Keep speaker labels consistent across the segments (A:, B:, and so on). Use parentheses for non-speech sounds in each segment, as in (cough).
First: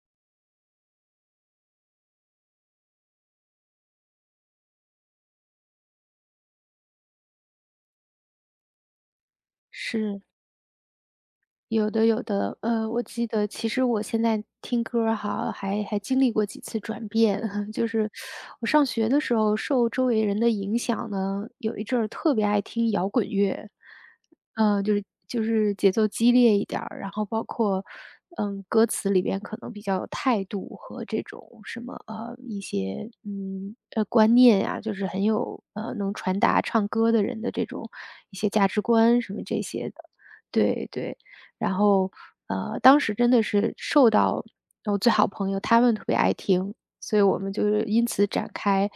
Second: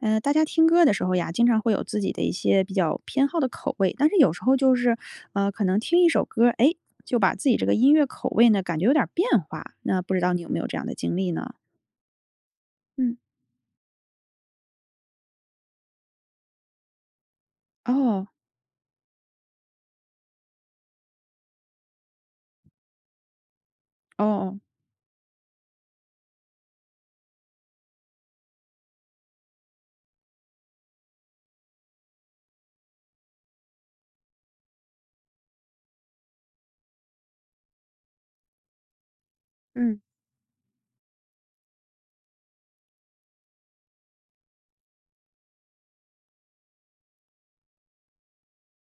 A: 大家听歌的时候呀，经常会有自己的一些比较偏好的口味，但是有时候就是，可能听一首歌，哎，就把自己这个音乐口味呢，感觉有点儿变化。那不知
B: 是，
A: 道你有没有这样的经历呢？
B: 有的，有的。我
A: 嗯
B: 记得其实我现在听歌儿哈，还经历过几次转变。(laughs) 就是
A: 哦
B: 我上学的时候，受周围人的影响呢，有一阵儿特别爱听摇滚乐，
A: 哦哦，
B: 就是节奏激烈一点儿，然后包括歌词里边可能比较有态度和这种什么一些观念呀、就是很有能传达唱歌的人的这种一些价值观什么这些
A: 嗯
B: 的。对对，然后，当时真的是受到我最好朋友他们特别爱听，所以我们就是因此展开，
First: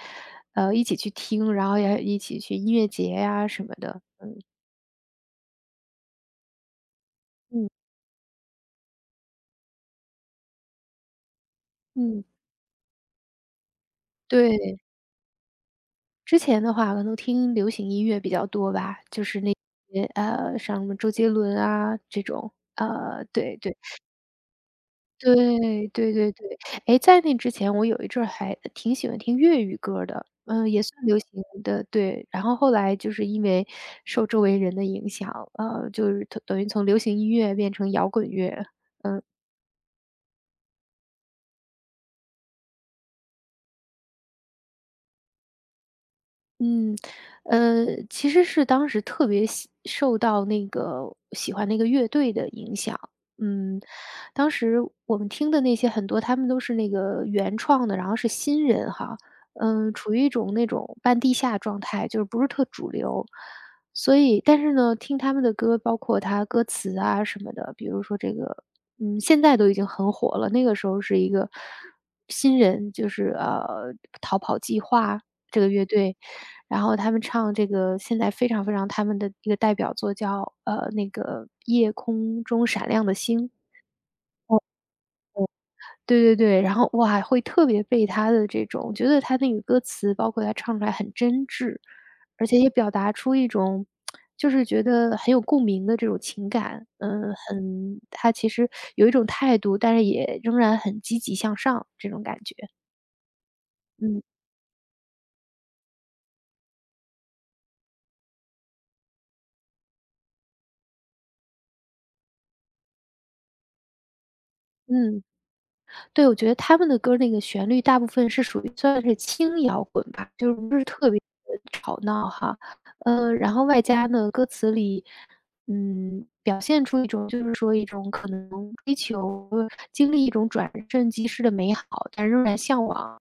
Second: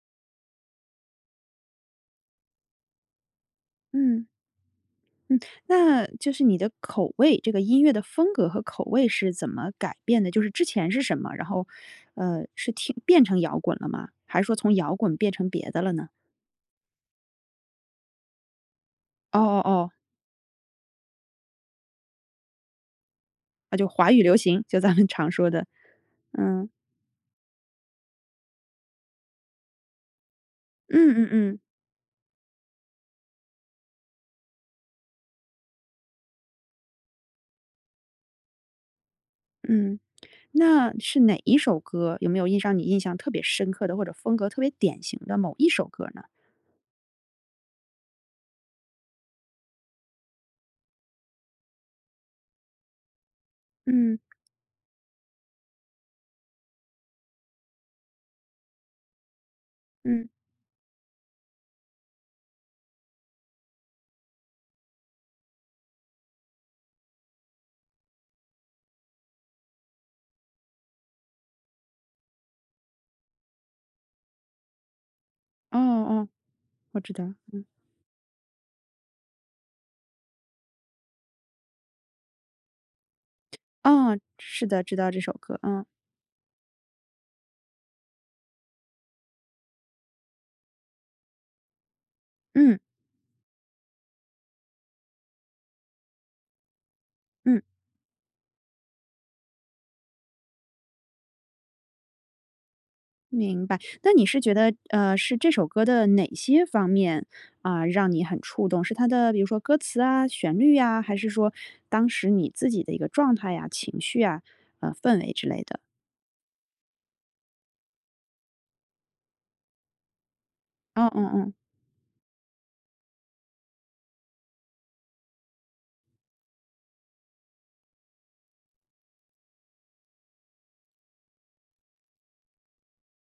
B: 一起去听，然后也一起去音乐节呀什么的。
A: 嗯嗯，那就是你的口味，这个
B: 嗯
A: 音乐的风格和口味是怎么改变的？就是之前是什么，然后，
B: 嗯，
A: 是听变成摇滚了吗？还是说从
B: 对。
A: 摇滚变成别的了呢？
B: 之前的话可能听流行音乐比较多吧，就
A: 哦
B: 是那
A: 哦哦，
B: 些，像什么周杰伦啊这种，对
A: 啊，
B: 对。
A: 就华语流行，就咱们常说的，
B: 对，对对对。
A: 嗯。
B: 哎，在那之前我有一阵儿还挺喜欢听粤语歌儿的，也算
A: 嗯
B: 流
A: 嗯
B: 行
A: 嗯
B: 的，对。然后后来就是因为受周围人的影响，就是等于从流行音乐变成摇滚乐。
A: 嗯，那是哪一首歌？有没有印让你印象特别深刻的，或者风格特别典型的某一首歌呢？
B: 嗯，其实是当时特别喜欢那个乐队的影响。嗯，
A: 嗯
B: 当时我们听的那些很多，他们都是那个原创的，然后是新人哈，处于
A: 嗯，
B: 一种那种半地下状态，就是不是特主流。所以，但是呢，听他们的歌，包括他歌词啊什么的，比如说这个，现在都已经很火了，那个时候是一个新人，就是逃跑计划这个
A: 哦
B: 乐队，
A: 哦，
B: 然后
A: 我
B: 他
A: 知
B: 们
A: 道，
B: 唱
A: 嗯，
B: 这个现在非常非常他们的一个代表作叫，那个夜空中闪亮的星。
A: 哦，
B: 哦。
A: 是的，知道这首歌，嗯
B: 对对对，然后哇，会特别被他的这种觉得他那个歌词，包括他唱出来很真挚，而且也
A: 嗯
B: 表达出一种就是觉得很有共鸣的这种情感。嗯，
A: 嗯，
B: 很他其实有一种态度，但是也仍然很积极向上这种感觉。
A: 明白。那
B: 嗯，
A: 你是觉得，是这首歌的哪些方面啊，让你很触动？是它的比如说歌词啊、旋律呀，还是说当时你自己的一个状态呀、情绪啊、氛
B: 嗯。
A: 围之类的？
B: 对，我觉得他们的歌那个旋律大部分是属于算是轻摇滚吧，就是不是
A: 哦
B: 特别
A: 哦哦，
B: 地吵闹哈。然后外加呢，歌词里，表现出一种就是说一种可能追求经历一种转瞬即逝的美好，但仍然向往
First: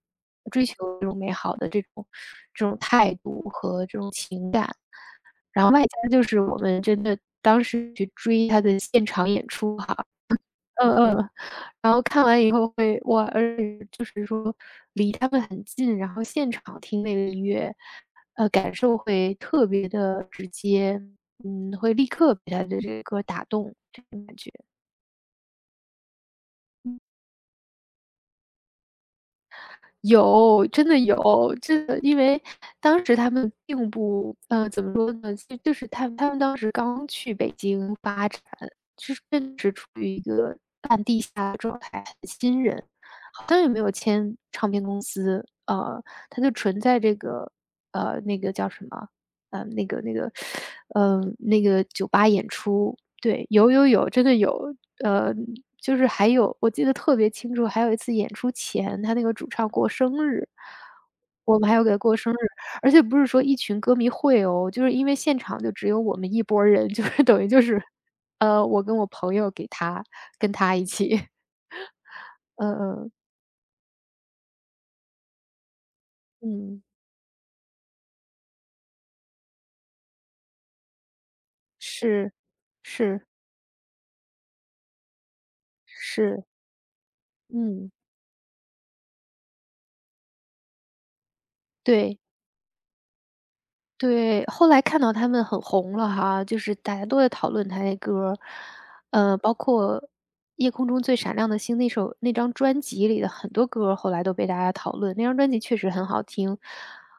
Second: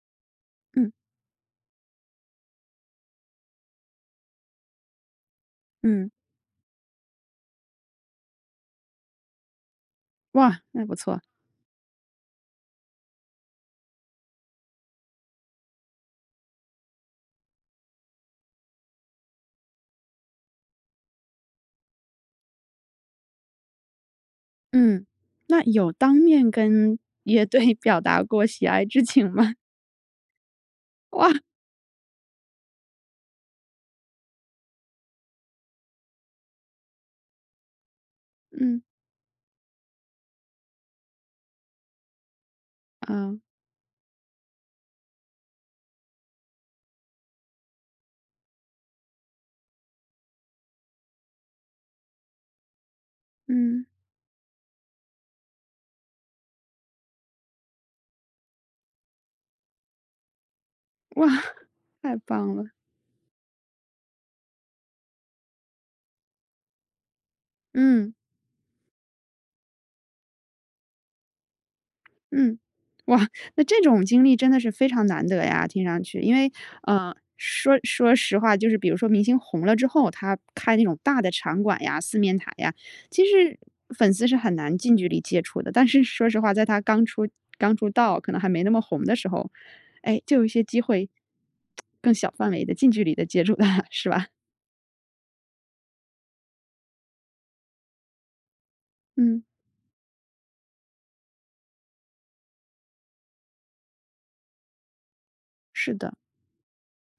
B: 追求
A: 嗯嗯
B: 这种美好的这种态度和这种情感。然后外
A: 嗯
B: 加
A: 嗯，
B: 就是我们真的当时去追他的现场演出哈。
A: 哇，那
B: 嗯
A: 不错。
B: 嗯，然后看完以后会哇，而且就是说离他们很近，然后现场听那个音乐，感受会特别的直接，会立刻被他的这个歌打动，这种感觉。
A: 嗯，那有当面跟乐队 (laughs) 表达过喜爱之情吗？
B: 有，真的
A: (laughs) 哇，
B: 有，真的，因为当时他们并不怎么说呢，就是他们当时刚去北京发展，
A: 嗯，
B: 就是正是处于一个半地下的状态，很新人。
A: 啊，
B: 好像也没有签唱片公司，他就纯在这个那个叫什么，呃，那个那个，那个酒吧演出。对，有
A: 嗯，
B: 有有，真的有，呃，就是还有我记得特别清楚，还有一次演出前，他那个主唱过生日，
A: 哇，
B: 我
A: (laughs)
B: 们还要给他
A: 太
B: 过生日，
A: 棒了，
B: 而且不是说一群歌迷会哦，就是因为现场就只有我们一拨儿人，就是等于就是，
A: 嗯。
B: 我跟我朋友给他跟他一起，(laughs)
A: 嗯，
B: 嗯嗯，
A: 哇，那这种经历真的是非常难得呀，听上去。因为，
B: 嗯。
A: 说说实话，就是比如说明星红了之后，他开那种大的场馆呀、四
B: 是，
A: 面台呀，其
B: 是，
A: 实粉丝是很难近距离接触的。但是说实
B: 是，
A: 话，在他刚出刚出
B: 嗯，
A: 道，可能还没那么红的时候，哎，就有一些机会，更
B: 对，
A: 小范围的近距离的接触他，是吧？
B: 对。后来看到他们很红了哈，就是大家都在讨论他那歌儿，
A: 嗯，
B: 包括《夜空中最闪亮的星》那首那张专辑里的很多歌后来都被大家讨论，那张专辑确实
A: 是
B: 很
A: 的，
B: 好听。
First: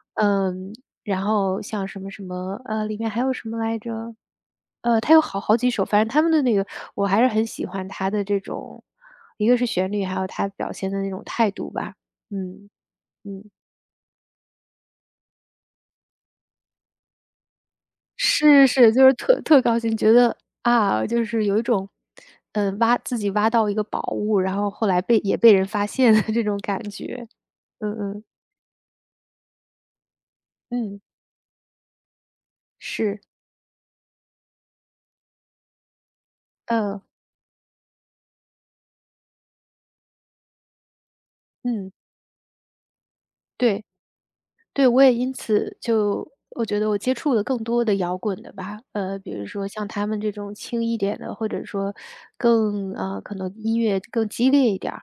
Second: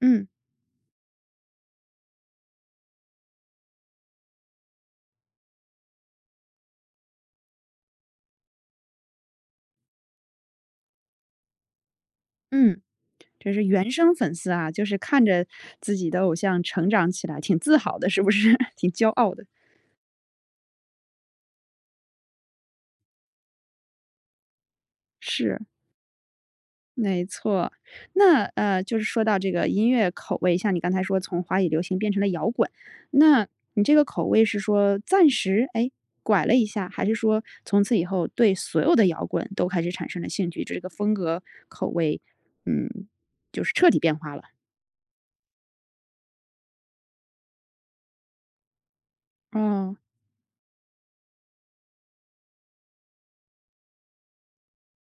A: 嗯
B: 嗯，然后像什么什么，里面还有什么来着？他有好几首，反正他们的那个我还是很喜欢他的这种，一个是旋律，还有他表现的那种态度吧，嗯。
A: 嗯。
B: 嗯。
A: 这是原生粉丝啊，就是看着自己的偶像成长起来，挺自豪的，是不是？
B: 是
A: (laughs) 挺
B: 是，就
A: 骄
B: 是
A: 傲
B: 特
A: 的，
B: 特高兴，觉得，啊，就是有一种，挖自己挖到一个宝物，然后后来被也被
A: 是，
B: 人发现的这种感
A: 没
B: 觉。
A: 错。
B: 嗯嗯，
A: 那就是说到这个音乐口味，像你刚
B: 嗯，
A: 才说从华语流行变成了摇滚，
B: 是，
A: 那你这个口味是说暂时哎拐了一下，
B: 嗯，
A: 还是说从此以后对所有的摇滚都开始产生了兴趣，就这个风格口
B: 嗯，
A: 味，嗯，就是
B: 对。
A: 彻底变化了？
B: 对，我也因此就我觉得我接触了更多的摇滚的吧，比如说像
A: 哦，
B: 他们这种轻一点的，或者说更可能音乐更激烈一点儿。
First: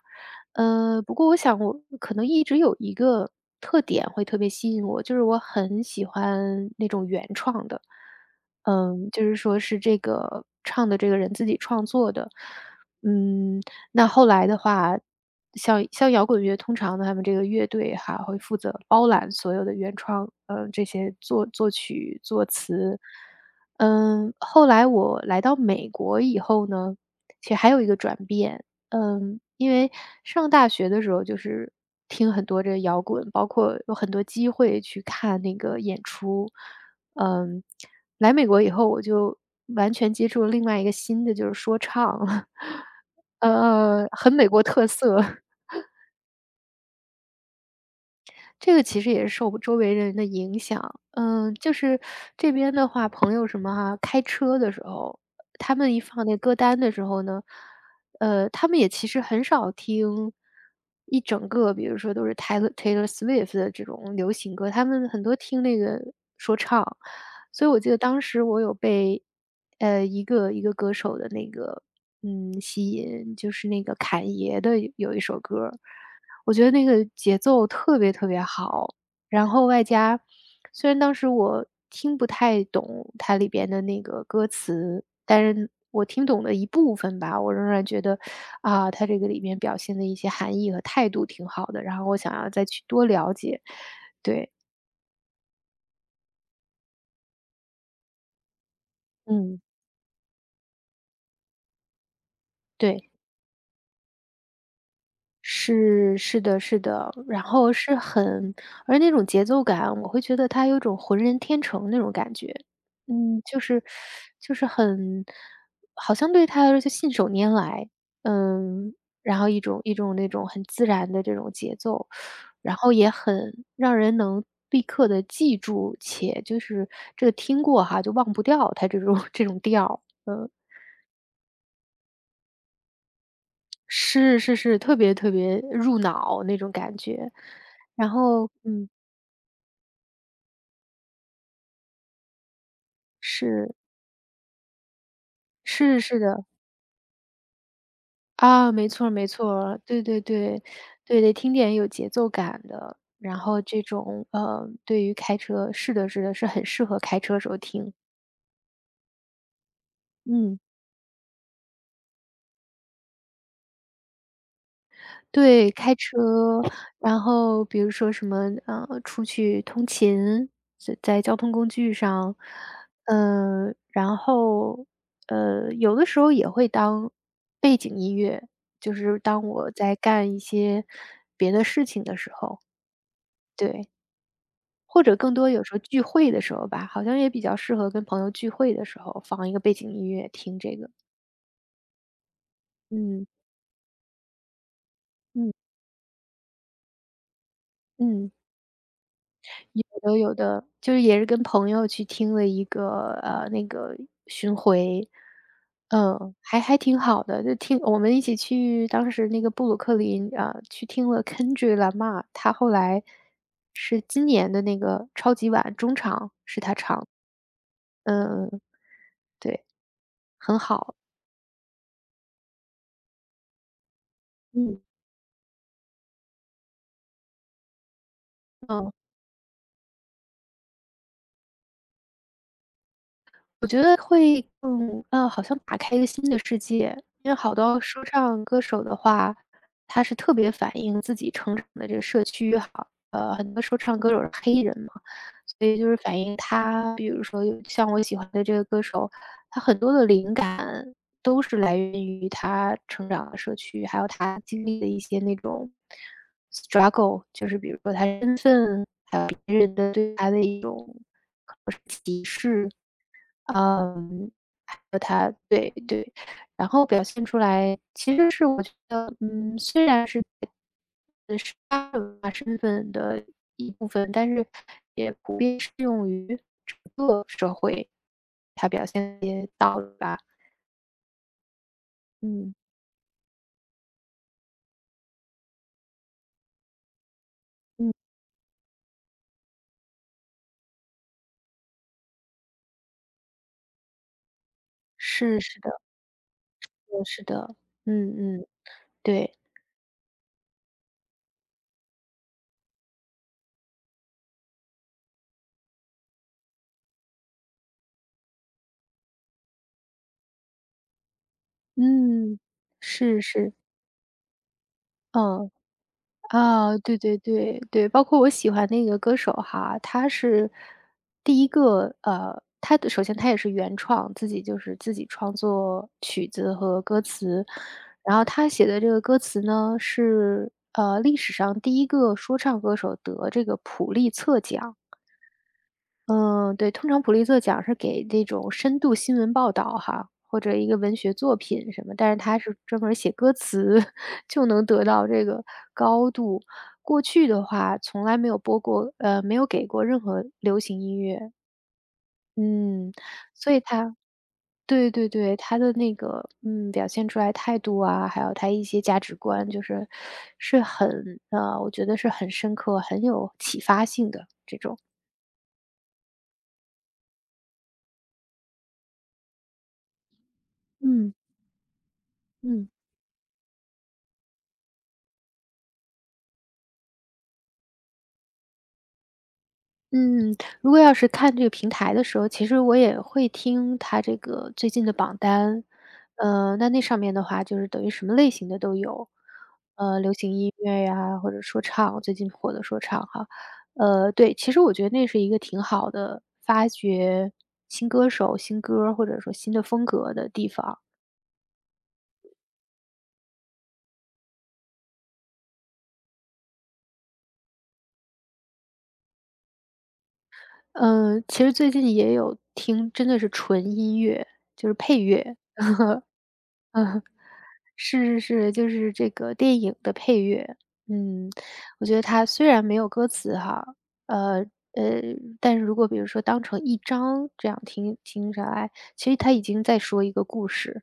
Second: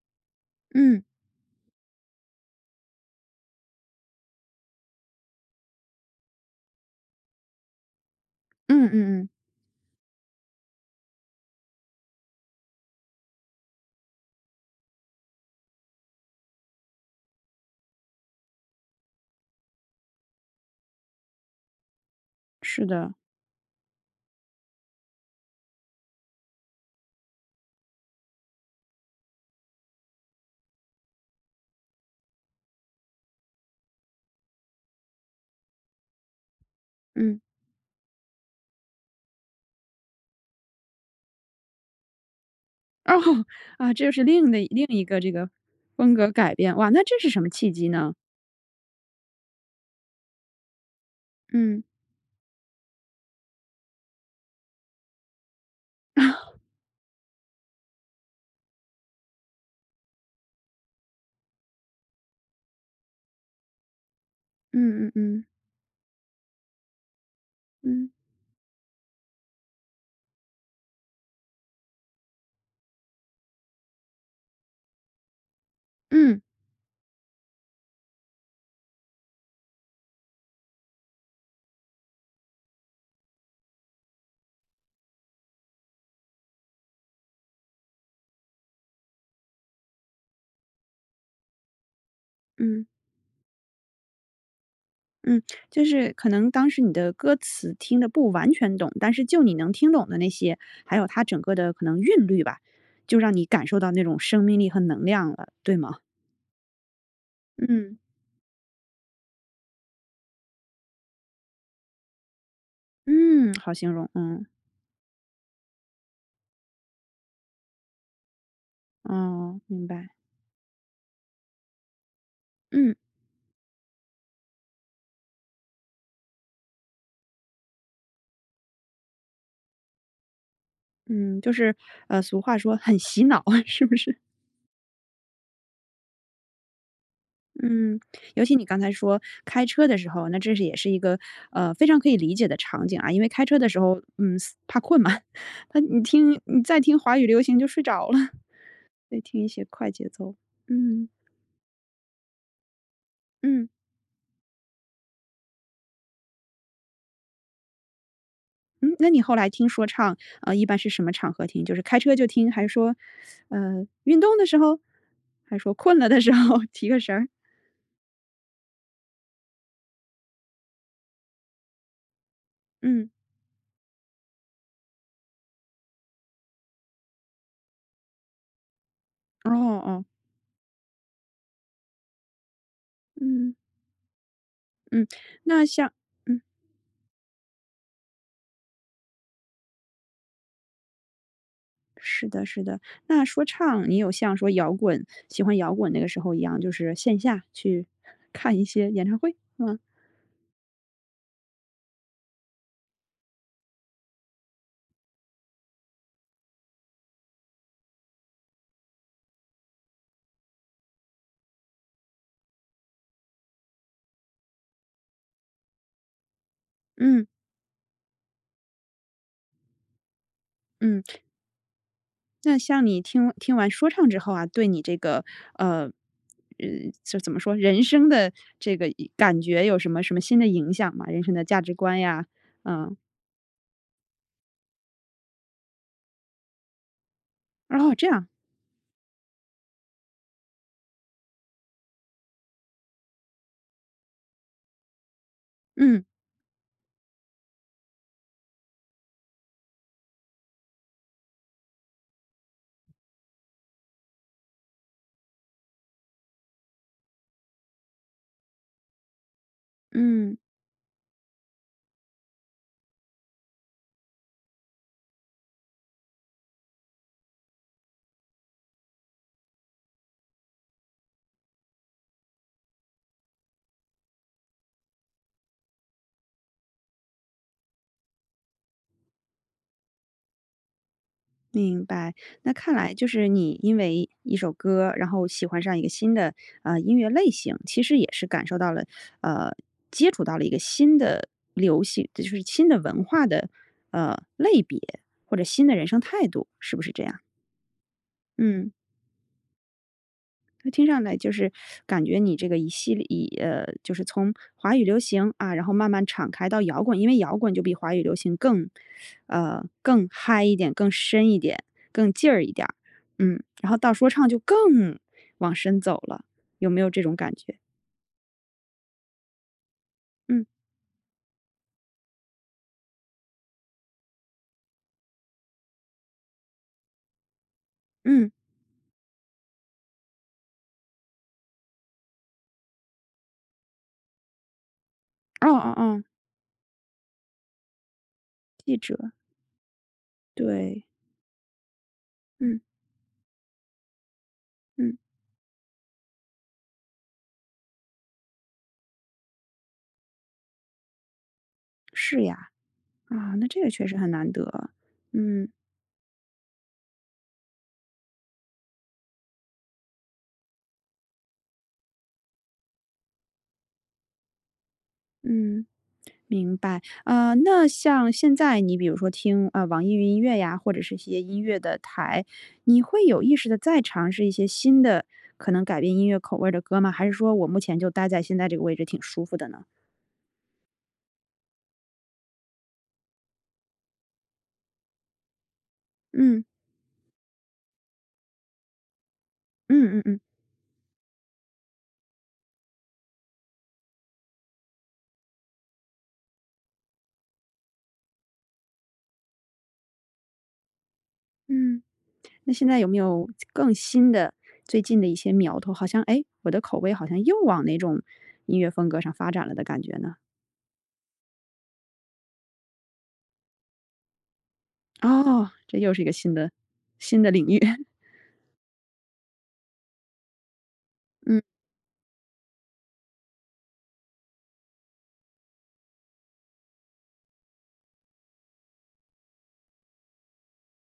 A: 嗯
B: 不过我想我可能一直有一个特点会特别吸引我，就是我很喜欢那种原创的，
A: 嗯嗯
B: 就
A: 嗯，
B: 是说是这个唱的这个人自己创作的，嗯，那后来的话，像摇滚乐，通常呢，他们这个乐队哈会负责包揽所有的原创，这些作曲、作
A: 是
B: 词。
A: 的，
B: 后来我来到美国以后呢，其实还有一个转变。因为上大学的时候就是听很多这摇滚，包括有很多机会去看那个演出。
A: 嗯。
B: 嗯。来美国以后，我就完全接触了另外一个新的，就是说唱，
A: 哦，
B: (laughs)
A: 啊，这就是
B: 很美
A: 另的
B: 国
A: 另
B: 特
A: 一
B: 色。
A: 个这个风格改变，哇，那这是什么契机呢？
B: 这个其实也是受周围人的影响。嗯，就
A: 嗯，
B: 是这边的话，朋友什么哈，开车的时候，他们一放那
A: (laughs)
B: 歌单的时候呢，他们也其实很少听一整个，比如说都是 Taylor Swift 的这种流行歌，他
A: 嗯
B: 们
A: 嗯
B: 很多
A: 嗯
B: 听那个说唱。所以我记得
A: 嗯
B: 当时我有被一个歌手的那个吸引，就是那个侃爷的有一首歌
A: 嗯
B: 我觉得那个节奏特别特别好，然后外加虽然当时我听不太懂它里边的那个歌词，但是我听懂了一部分吧，我仍然觉得，啊，它这个里面表现的一些含义和态度挺好的，然后我想要再去
A: 嗯
B: 多了解。对，
A: 嗯，就是可能当时你的歌词听得不完全懂，但是就你
B: 嗯，
A: 能听懂的那些，还有它整个的可能韵律吧，
B: 对。
A: 就让你感受到那种生命力和能量了，对吗？
B: 是是的是的，然后是
A: 嗯
B: 很而那种节奏感，我会觉得它有一种浑然天成那种感觉。嗯，
A: 嗯，
B: 就
A: 好
B: 是
A: 形容，嗯，
B: 就是很好像对他来说就信手拈来，嗯，然后
A: 哦，
B: 一种
A: 明
B: 一
A: 白，
B: 种那种很自然的这种节奏，然后
A: 嗯
B: 也很让人能立刻的记住，且就是这个听过哈，就忘不掉他这种 (laughs) 这种调儿，嗯。
A: 嗯，就是俗话说很洗脑，(laughs) 是不是？
B: 是是是，特别特别入脑那种感觉。
A: 嗯，
B: 然
A: 尤
B: 后
A: 其你刚
B: 嗯，
A: 才说开车的时候，那这是也是一个非常可以理解的场景啊，因为开车的
B: 是，
A: 时候，嗯，怕困嘛，(laughs) 他，
B: 是
A: 你
B: 是
A: 听
B: 的，
A: 你再听华语流行就睡着了，
B: 啊，没错
A: (laughs)
B: 儿
A: 得
B: 没
A: 听一
B: 错
A: 些
B: 儿，
A: 快
B: 对
A: 节
B: 对
A: 奏。
B: 对，
A: 嗯
B: 对，得听点有节奏感的。然后
A: 嗯
B: 这种，对于开车是的是的，是很适合开车时候听，
A: 嗯，那你后来听说唱，
B: 嗯。
A: 一般是什么场合听？就是开车就听，还是说，运动的时候，还是
B: 对，
A: 说
B: 开
A: 困了的时候
B: 车，
A: (laughs) 提个神
B: 然
A: 儿？
B: 后比如说什么，出去通勤，在交通工具上，
A: 嗯，
B: 然后，有的时候也会当背景音乐，就是当
A: 哦
B: 我在
A: 哦，
B: 干一些别的事情的时候，
A: 嗯
B: 对，或
A: 嗯，
B: 者更多有
A: 那
B: 时候
A: 像
B: 聚会
A: 嗯。
B: 的时候吧，好像也比较适合跟朋友聚会的时候放一个背景音乐听这个，
A: 是的，是的。那
B: 嗯
A: 说唱，你有像说摇滚，喜
B: 嗯
A: 欢摇滚那个时候一样，就是线下去
B: 嗯。
A: (laughs) 看一些演唱会吗？
B: 有的有的，就是也是跟朋友去听了一个，那个巡回，嗯，还挺好的，就听我们一起去当时那个布鲁克林，啊，去听了 Kendrick Lamar，他后来是今年的那个超级碗中场是他唱的，
A: 嗯
B: 嗯嗯，嗯对，很好，
A: 嗯，那像你听完说唱之后啊，对
B: 嗯。
A: 你这个呃，呃，就怎么说，人生的这个
B: 嗯。
A: 一感觉有什么什么新的影响吗？人生的价值观呀，嗯，
B: 我觉得会更好像打开一个新的世界。因为好多
A: 哦，
B: 说
A: 这样，
B: 唱歌手的话，他是特别反映自己成长的这个社区哈。很多说唱歌手是黑人嘛，所以就是
A: 嗯
B: 反映他比如说有像我喜欢的这个歌手，他很多的灵感都是来源于他成长的社区，还有他经历的一些那种 struggle，就是比如说他身份，还有别人的对他
A: 嗯。
B: 的一种嗯，还有他对，然后表现出来其实是我觉得，嗯，虽然是在他的文化身份的一部分，但是也普遍适用于整个社会，他表现的一些道理吧。
A: 明白，那
B: 嗯
A: 看来就是你因为一首歌，然后喜欢上一个新的音乐类型，其
B: 嗯，
A: 实也是感受到了呃接触到了一个新的流行，就是新的文化的类别或
B: 是
A: 者
B: 是
A: 新
B: 的，
A: 的人生态度，是不是这
B: 嗯
A: 样？
B: 是的。嗯嗯，
A: 嗯
B: 对，
A: 听上来就是感觉你这个一系列，就是从华语流行啊，然后慢慢敞开到摇滚，因为摇滚就比华语流行更嗨一点，更深一点，更劲
B: 嗯，
A: 儿一点儿，
B: 是
A: 嗯，
B: 是，
A: 然后到说唱就更
B: 嗯。
A: 往深走了，有
B: 啊，
A: 没有
B: 对
A: 这种
B: 对
A: 感觉？
B: 对对，包括我喜欢那个歌手哈，他
A: 嗯
B: 是第一个他的首先他也是原创，自己就是自己创作曲子和歌词，然后
A: 嗯，
B: 他写的这个歌词呢，是历史上第一个说唱歌手得这个普利策奖。
A: 哦哦哦，
B: 嗯，对，通常普利策奖是给那种
A: 记
B: 深度
A: 者，
B: 新闻报道哈，或者一个
A: 对，
B: 文学作品什么，但是他是
A: 嗯
B: 专门儿写歌词 (laughs) 就能得
A: 嗯，
B: 到这个高度。过去的话从来没有播过，没有给过任何流行音乐，
A: 是呀，
B: 嗯，
A: 啊，那
B: 所以
A: 这个确
B: 他
A: 实很难得，
B: 对对对，
A: 嗯
B: 他的那个表现出来态度啊，还有他一些价值观，就是是很，我觉得是很深刻、很有启发性的这种，
A: 嗯。明白，那像现在你比如说听啊、网易云音乐呀，或者是一
B: 嗯
A: 些音乐的台，
B: 嗯。
A: 你会有意识的再尝试一些新的可能改变音乐口味儿的歌吗？还是说我目前就待在现在这个位置挺舒服的呢？
B: 嗯，如果要是看这个平台的时候，其实我也会听它这个最近的榜单。
A: 嗯
B: 那上面的话就是等于什么类型的都有，
A: 嗯嗯
B: 流
A: 嗯
B: 行音乐呀，或者说唱，最近火的说唱哈。对，其实我觉得那是一个挺好的发掘新歌手、新歌或者说新的风格的地方。
A: 嗯，那现在有没有更新的最近的一些苗头？好像哎，诶我的口味好像又往哪种音乐风格上发展了的感觉呢？
B: 嗯，其实最近也有听，真的是纯音乐，就是配乐。
A: 哦，这又是一个新的
B: (laughs)
A: 新的领域，
B: 是是是，就是这个电影的配乐。
A: (laughs)
B: 嗯，
A: 嗯，
B: 我觉得它虽然没有歌词哈，呃呃，但是如果比如说当成一章这样听听下来，其实它已经在说一个故事。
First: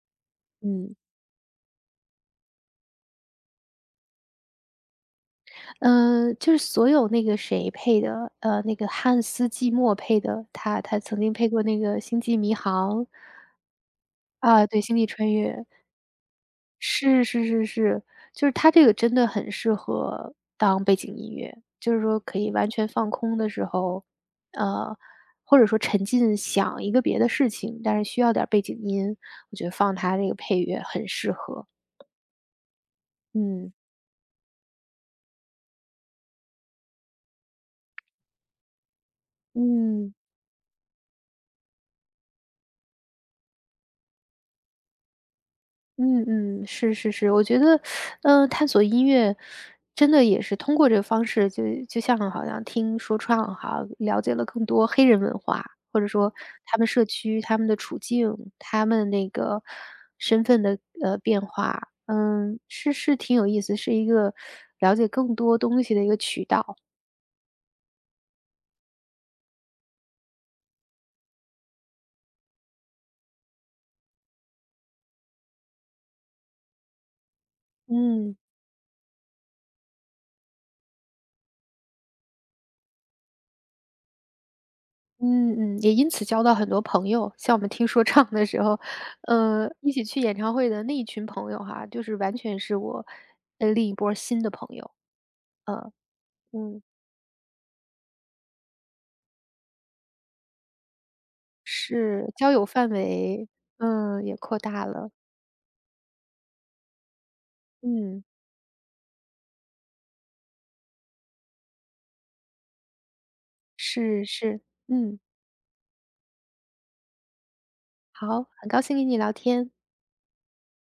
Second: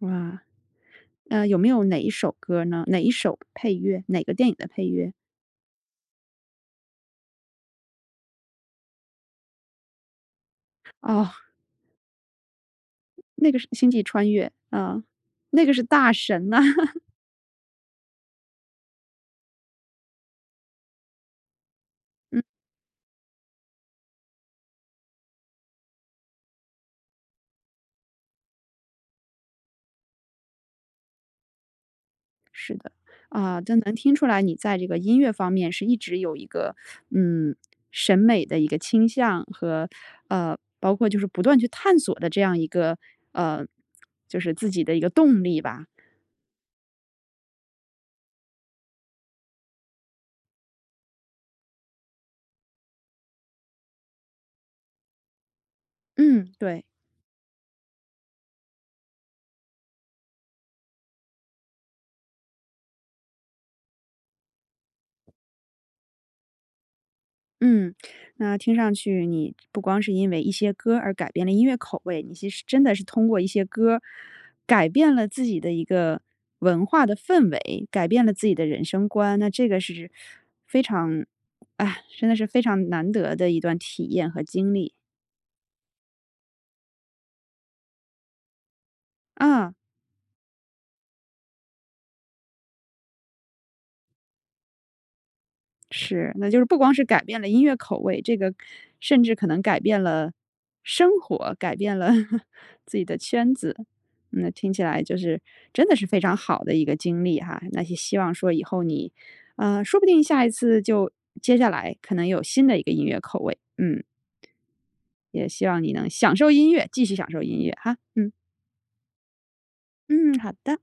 A: 哇。
B: 嗯，
A: 有没有哪一首歌呢？哪一首配乐？哪个电影的配乐？
B: 就是所有那个谁配的，那个汉斯季默配的，他曾
A: 哦，
B: 经配过那个《星际迷航》
A: 那个是《星际穿越》
B: 啊，对，《星
A: 啊，
B: 际穿越》
A: 那个是大神呐。(laughs)
B: 是是是是，就是它这个真的很适合当背景音乐，就是说可
A: 嗯，
B: 以完全放空的时候，呃，或者说沉浸想一个别的事情，但是需要点儿背景音，我觉得放它这个配乐很适合。
A: 是的。啊，
B: 嗯
A: 这能听出来你在这个音乐方面是一直有一个，嗯，审美的一个倾向和，
B: 嗯。
A: 包括就是不断去探索的这样一个，呃，就是自己的一个动力吧。
B: 嗯嗯，是是是，我觉得，嗯，探索音乐真的也是通过这个方式就像好像听说唱哈，了解了更多黑人文化，或者说
A: 嗯，
B: 他
A: 对。
B: 们社区、他们的处境、他们那个身份的变化，嗯，是是挺有意思，是一个了解更多东西的一个渠道。
A: 嗯，那听上去你不光是因为一些歌而改变了音乐口味，你其实真的是通过一些歌改变了自己的一个文化的氛围，改变了
B: 嗯。
A: 自己的人生观。那这个是非常，哎，真的是非常难得的一段体验和经历
B: 嗯嗯，也因此交到很多朋友，像我们听说唱的时候，
A: 啊。
B: 一起去演唱会的那一群朋友哈，就是完全是我，另一波儿新的朋友，呃，
A: 是，那就是不
B: 嗯，
A: 光是改变了音乐口味，这个甚至可能改变了生活，改变了
B: 是
A: (laughs)
B: 交友范
A: 自己的
B: 围，
A: 圈子。嗯
B: 嗯，也
A: 那
B: 扩
A: 听起
B: 大
A: 来
B: 了，
A: 就是真的是非常好的一个经历哈。那也希
B: 嗯，
A: 望说以后你，说不定下一次就接下来可能有新的一个音乐口味。嗯，
B: 是是，嗯，
A: 也希望你能享受音乐，继续享受音乐哈。嗯
B: 好，很高兴跟你聊天。
A: 嗯，好的。